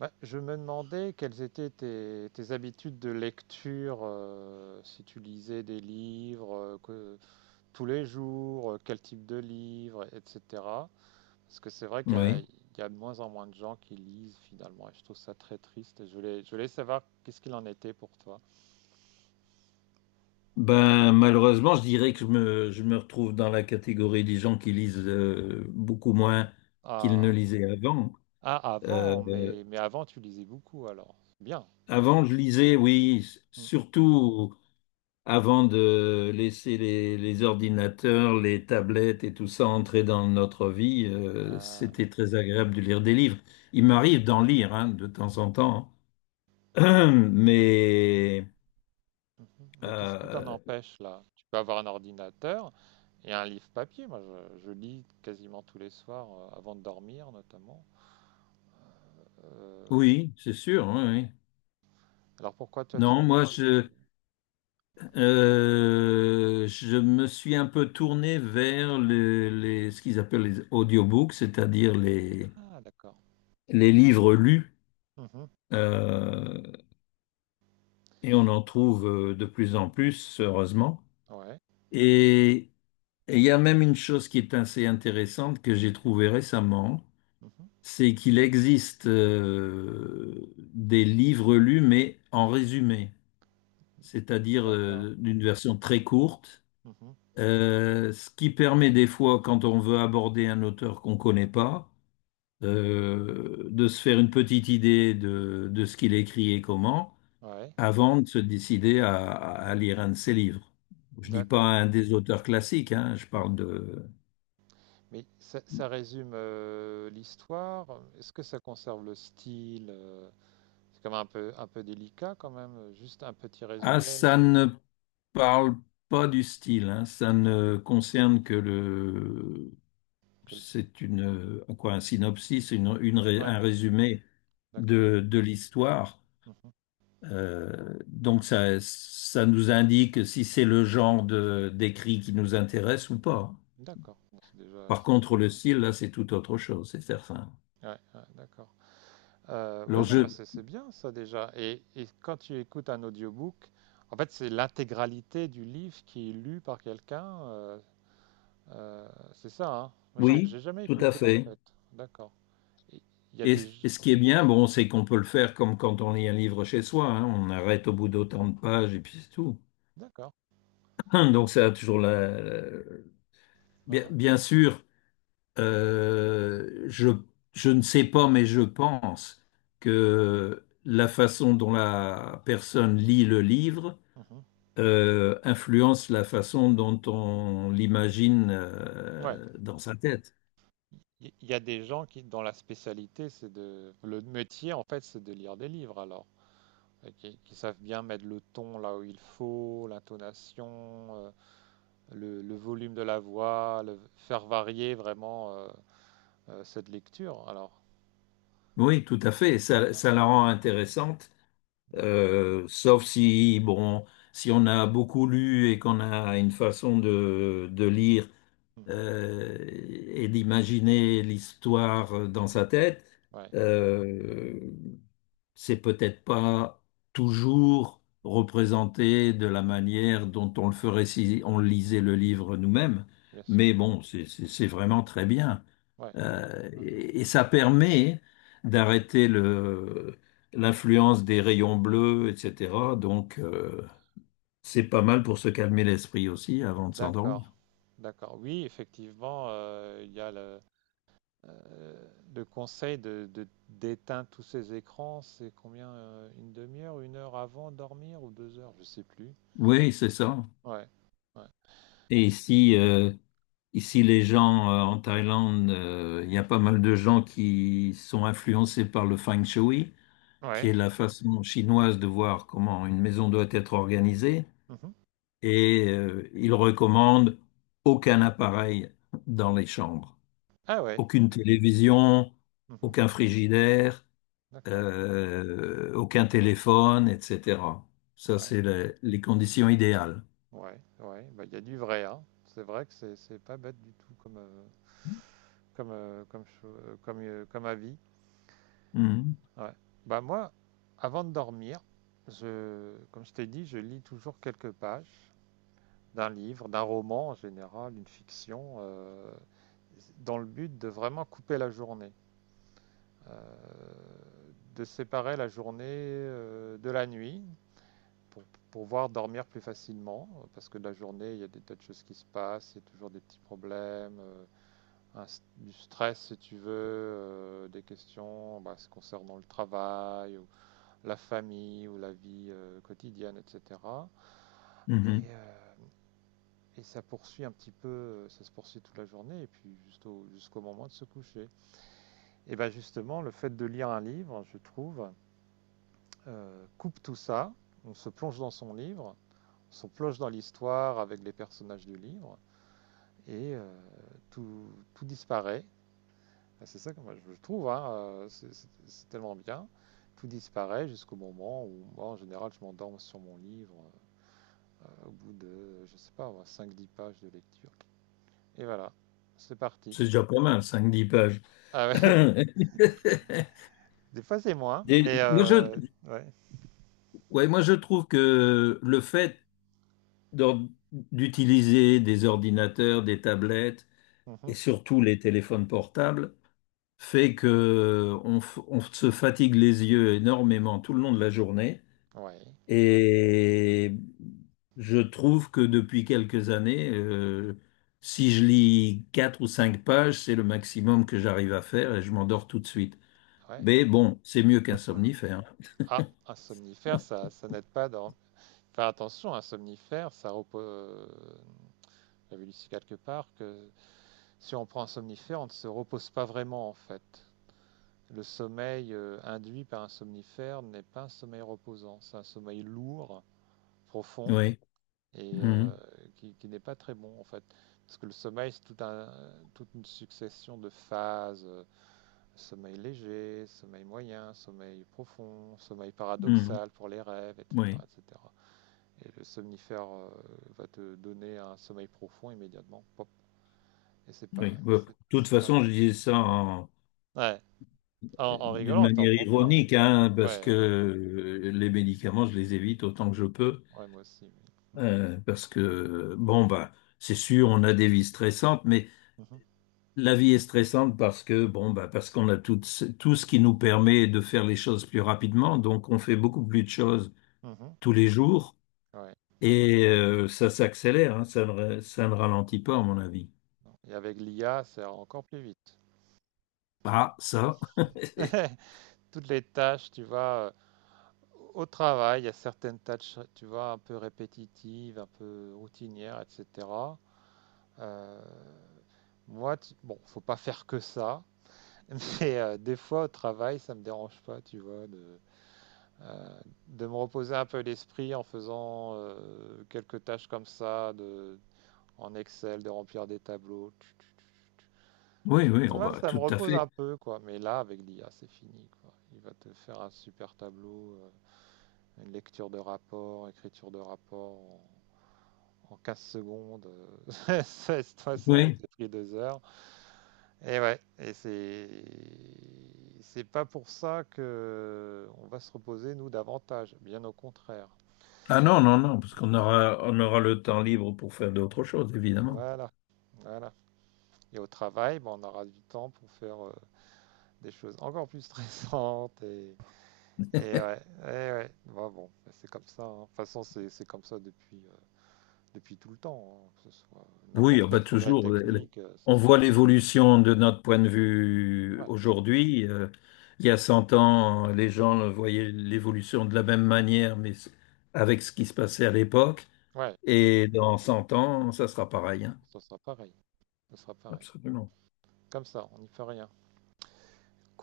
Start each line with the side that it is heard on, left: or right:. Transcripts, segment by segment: right: Bah, je me demandais quelles étaient tes habitudes de lecture, si tu lisais des livres tous les jours, quel type de livre, etc. Parce que c'est vrai qu'il y a,
left: Oui.
right: il y a de moins en moins de gens qui lisent finalement, et je trouve ça très triste. Et je voulais savoir qu'est-ce qu'il en était pour toi.
left: Malheureusement, je dirais que je me retrouve dans la catégorie des gens qui lisent beaucoup moins qu'ils ne
right: Ah,
left: lisaient avant.
right: ah, avant,
left: Euh,
right: mais avant tu lisais beaucoup alors. Bien.
left: Avant, je lisais, oui,
right: Mm.
left: surtout avant de laisser les ordinateurs, les tablettes et tout ça entrer dans notre vie.
right: Ah,
left: C'était très agréable de lire des livres. Il
right: mhm.
left: m'arrive d'en lire hein, de temps en temps, hein. Mais
right: Mhm. Mais qu'est-ce qui t'en
left: euh,
right: empêche là? Tu peux avoir un ordinateur et un livre papier. Moi, je lis quasiment tous les soirs avant de dormir, notamment. Euh,
left: oui, c'est sûr. Oui. Oui.
right: alors pourquoi toi
left: Non,
right: tu,
left: moi,
right: tu-
left: je, Euh, je me suis un peu tourné vers ce qu'ils appellent les audiobooks, c'est-à-dire
right: Ah, d'accord.
left: les livres lus,
right: Mhm.
left: euh, et on en trouve de plus en plus, heureusement.
right: Ouais.
left: Et et il y a même une chose qui est assez intéressante que j'ai trouvée récemment,
right: Mhm.
left: c'est qu'il existe des livres lus, mais en résumé, c'est-à-dire
right: D'accord.
left: d'une version très courte.
right: Mhm.
left: Ce qui permet des fois, quand on veut aborder un auteur qu'on ne connaît pas, de se faire une petite idée de ce qu'il écrit et comment,
right: Ouais.
left: avant de se décider à lire un de ses livres. Je dis pas
right: D'accord.
left: un des auteurs classiques, hein, je parle
right: Mhm.
left: de...
right: Mais ça résume l'histoire. Est-ce que ça conserve le style? C'est quand même un peu, délicat quand même. Juste un petit
left: Ah,
right: résumé.
left: ça
right: c'est-
left: ne parle pas du style, hein, ça
right: Ouais.
left: ne concerne que le...
right: Que le-
left: C'est une... Quoi, un synopsis,
right: Ouais.
left: un résumé
right: D'accord.
left: de l'histoire.
right: Mhm.
left: Donc ça nous indique si c'est le genre de d'écrit qui nous intéresse ou pas.
right: D'accord, bon, c'est déjà,
left: Par
right: c'est
left: contre,
right: déjà
left: le
right: bien.
left: style, là, c'est tout autre chose, c'est certain.
right: Ouais, ouais, d'accord. Ouais,
left: Alors
right: non, mais
left: je,
right: c'est bien ça déjà. Et quand tu écoutes un audiobook, en fait, c'est l'intégralité du livre qui est lu par quelqu'un. Euh, c'est ça, hein. Moi, J'ai
left: oui,
right: j'ai jamais
left: tout à
right: écouté en
left: fait.
right: fait. D'accord. Et Il y a
left: Et,
right: des.
left: et
right: G-
left: ce qui est bien, bon, c'est qu'on peut le faire comme quand on lit un livre chez soi. Hein. On arrête au bout d'autant de pages et puis c'est tout.
right: D'accord.
left: Donc ça a toujours la... Bien,
right: Uhum,
left: bien sûr. Euh, je, je ne sais pas, mais je pense que la façon dont la personne lit le livre
right: uhum.
left: influence la façon dont on l'imagine
right: Ouais.
left: dans sa tête.
right: Il y a des gens qui, dont la spécialité, c'est de. Le métier, en fait, c'est de lire des livres alors. Et qui savent bien mettre le ton là où il faut, l'intonation, le volume de la voix, faire varier vraiment cette lecture. Alors,
left: Oui, tout à fait.
right: ah,
left: Ça,
right: ah,
left: ça la rend intéressante,
right: d'accord.
left: sauf si, bon, si on a beaucoup lu et qu'on a une façon de lire
right: Mhm.
left: euh, et d'imaginer l'histoire dans sa tête.
right: Ouais,
left: Euh, c'est peut-être pas toujours représenté de la manière dont on le ferait si on lisait le livre nous-mêmes,
right: bien sûr.
left: mais bon, c'est vraiment très bien.
right: Ouais. Euh,
left: Et ça permet d'arrêter l'influence des rayons bleus, etc. Donc, c'est pas mal pour se calmer l'esprit aussi avant de
right: d'accord.
left: s'endormir.
right: D'accord. Oui, effectivement, il y a euh, le conseil d'éteindre tous ces écrans. C'est combien? Une demi-heure, 1 heure avant de dormir ou 2 heures? Je sais plus.
left: Oui, c'est ça.
right: Ouais. Ouais.
left: Et si Ici, les gens en Thaïlande, il y a pas mal de gens qui sont influencés par le Feng Shui, qui est
right: Ouais.
left: la façon chinoise de voir comment une maison doit être organisée.
right: Mhm.
left: Et ils recommandent aucun appareil dans les chambres,
right: Ah ouais.
left: aucune télévision,
right: Mhm.
left: aucun frigidaire,
right: D'accord.
left: aucun téléphone, etc. Ça,
right: Ouais.
left: c'est les conditions idéales.
right: Ouais, ouais, bah il y a du vrai, hein. C'est vrai que c'est pas bête du tout comme comme avis.
left: Mhm.
right: Ouais. Bah moi, avant de dormir, je, comme je t'ai dit, je lis toujours quelques pages d'un livre, d'un roman en général, une fiction, dans le but de vraiment couper la journée, euh, de séparer la journée de la nuit, pour pouvoir dormir plus facilement, parce que la journée, il y a des tas de choses qui se passent, il y a toujours des petits problèmes, un du stress si tu veux, des questions bah, se concernant le travail, ou la famille, ou la vie quotidienne, etc. Et,
left: Mhm.
right: euh, et ça poursuit un petit peu, ça se poursuit toute la journée, et puis jusqu'au moment de se coucher. Et bien justement, le fait de lire un livre, je trouve, coupe tout ça, on se plonge dans son livre, se plonge dans l'histoire avec les personnages du livre et tout, tout, disparaît. Ah, c'est ça que moi je trouve, hein, c'est tellement bien. Tout disparaît jusqu'au moment où moi en général je m'endorme sur mon livre au bout de, je sais pas, 5-10 pages de lecture. Et voilà, c'est parti.
left: C'est déjà pas mal, cinq dix pages.
right: Ah ouais, des fois c'est moins,
left: Des-
right: mais
left: moi, je,
right: ouais.
left: ouais, moi, je trouve que le fait d'utiliser des ordinateurs, des tablettes et
right: Mmh.
left: surtout les téléphones portables fait que on se fatigue les yeux énormément tout le long de la journée.
right: Ouais,
left: Et je trouve que depuis quelques années, si je lis quatre ou cinq pages, c'est le maximum que j'arrive à faire et je m'endors tout de suite.
right: ouais.
left: Mais bon, c'est mieux qu'un somnifère.
right: Ah, un somnifère, ça n'aide pas dans. Faire attention, un somnifère, ça repose. J'avais lu quelque part que si on prend un somnifère, on ne se repose pas vraiment en fait. Le sommeil induit par un somnifère n'est pas un sommeil reposant, c'est un sommeil lourd, profond
left: Oui.
right: et euh,
left: Mhm.
right: qui, qui n'est pas très bon en fait. Parce que le sommeil, c'est tout un, toute une succession de phases. Sommeil léger, sommeil moyen, sommeil profond, sommeil
left: Mhm.
right: paradoxal pour les rêves, etc.
left: Oui.
right: etc. Et cetera. Et le somnifère va te donner un sommeil profond immédiatement. Et c'est
left: Oui.
right: pas,
left: Bon, de
right: c'est
left: toute
right: c'est pas bon.
left: façon, je disais ça en-
right: Ouais. En
left: d'une
right: rigolant, t'en
left: manière
right: prends pas.
left: ironique, hein, parce que
right: Ouais, ouais,
left: les médicaments, je les évite autant que je peux,
right: ouais, moi aussi. Oui. Mm.
left: parce que, bon, bah, c'est sûr, on a des vies stressantes, mais
right: Mhm.
left: la vie est stressante parce que, bon, bah, parce qu'on a tout, tout ce qui nous permet de faire les choses plus rapidement, donc on fait beaucoup plus de choses
right: Mhm.
left: tous les jours,
right: Ouais.
left: et ça s'accélère, hein, ça ne ralentit pas, à mon avis.
right: Et avec l'IA, c'est encore plus vite.
left: Ah, ça.
right: Toutes les tâches, tu vois, au travail, il y a certaines tâches, tu vois, un peu répétitives, un peu routinières, etc. Euh, moi, bon, faut pas faire que ça, mais des fois au travail, ça me dérange pas, tu vois, euh, de me reposer un peu l'esprit en faisant quelques tâches comme ça, en Excel, de remplir des tableaux. Tch, tch, tch,
left: Oui, oui,
right: tch.
left: oh,
right: Ouais,
left: bah,
right: ça me
left: tout à
right: repose un
left: fait.
right: peu, quoi. Mais là, avec l'IA, c'est fini, quoi. Il va te faire un super tableau, une lecture de rapport, écriture de rapport en 15 secondes. Ça aurait
left: Oui.
right: été pris 2 heures. Et ouais, et c'est pas pour ça que on va se reposer, nous, davantage. Bien au contraire.
left: Ah non, non, non, parce qu'on aura le temps libre pour faire d'autres choses, évidemment.
right: Voilà, voilà. Et au travail, bah, on aura du temps pour faire des choses encore plus stressantes. Et ouais, et ouais. Bah, bon, ben, c'est comme ça. Hein. De toute façon, c'est comme ça depuis tout le temps. Hein. Que ce soit
left: Oui,
right: n'importe
left: ah
right: quel
left: bah
right: progrès
left: toujours.
right: technique, c'est
left: On
right: ça.
left: voit l'évolution de notre point de vue
right: Ouais.
left: aujourd'hui. Il y a 100 ans, les
right: Hmm.
left: gens voyaient l'évolution de la même manière, mais avec ce qui se passait à l'époque.
right: Ouais,
left: Et dans 100 ans, ça sera pareil, hein.
right: ça sera pareil. Ça sera pareil.
left: Absolument.
right: Comme ça, on n'y peut rien.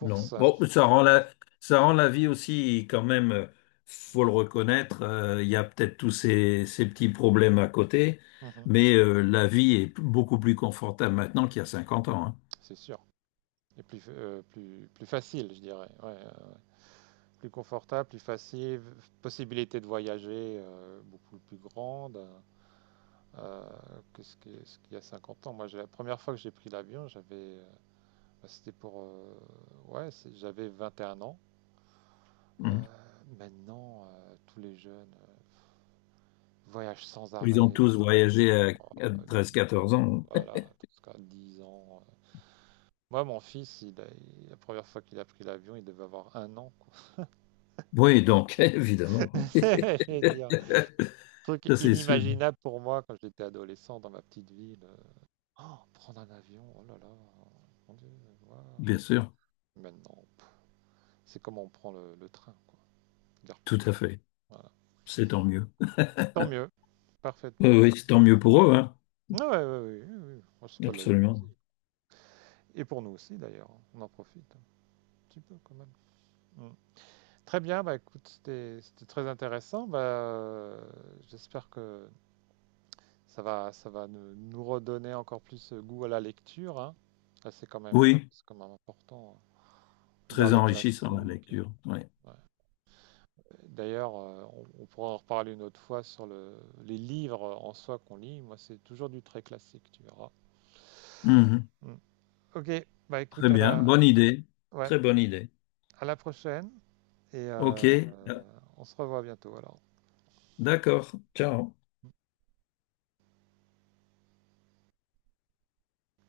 left: Non. Bon,
right: c'est toujours la course.
left: ça rend la vie aussi quand même, faut le reconnaître, il y a peut-être tous ces petits problèmes à côté,
right: Mhm.
left: mais la vie est beaucoup plus confortable maintenant qu'il y a 50 ans. Hein.
right: C'est sûr. Et plus facile, je dirais. Ouais, plus confortable, plus facile, possibilité de voyager beaucoup plus grande euh, que ce qu'il y a 50 ans. Moi, la première fois que j'ai pris l'avion, j'avais, bah, c'était pour, ouais, j'avais 21 ans.
left: Mhm.
right: Maintenant, tous les jeunes voyagent sans
left: Ils ont
right: arrêt,
left: tous
right: sans arrêt.
left: voyagé à
right: Oh,
left: 13-14 ans.
right: voilà, jusqu'à 10 ans. Moi, mon fils, la première fois qu'il a pris l'avion, il devait avoir 1 an, quoi.
left: Oui, donc, évidemment. Hein.
right: Je veux dire, truc
left: Ça, c'est sûr.
right: inimaginable pour moi quand j'étais adolescent dans ma petite ville. Oh, prendre un avion, oh là là, mon Dieu, waouh.
left: Bien sûr.
right: Maintenant, pff, c'est comme on prend le train, quoi. Gare plus.
left: Tout à fait.
right: Voilà.
left: C'est tant mieux.
right: Tant mieux, parfaitement.
left: Oui, c'est tant mieux pour eux, hein.
right: Ouais, ouais, ouais, oui, oui, oh, c'est pas de la
left: Absolument.
right: jalousie. Et pour nous aussi d'ailleurs, hein, on en profite un petit peu quand même. Mm. Très bien, bah écoute, c'était très intéressant. Bah, j'espère que ça va nous redonner encore plus goût à la lecture, hein. Là, c'est quand même, euh,
left: Oui,
right: c'est quand même important. Hein. Lire
left: très
right: les
left: enrichissant la
right: classiques.
left: lecture. Oui.
right: Ouais. D'ailleurs, on pourra en reparler une autre fois sur les livres en soi qu'on lit. Moi, c'est toujours du très classique, tu verras.
left: Mhm.
right: Mm. Ok, bah
left: Très
right: écoute, à
left: bien.
right: la,
left: Bonne idée.
right: ouais,
left: Très bonne idée.
right: à la prochaine et
left: Ok,
right: on se revoit bientôt alors.
left: d'accord. Ciao.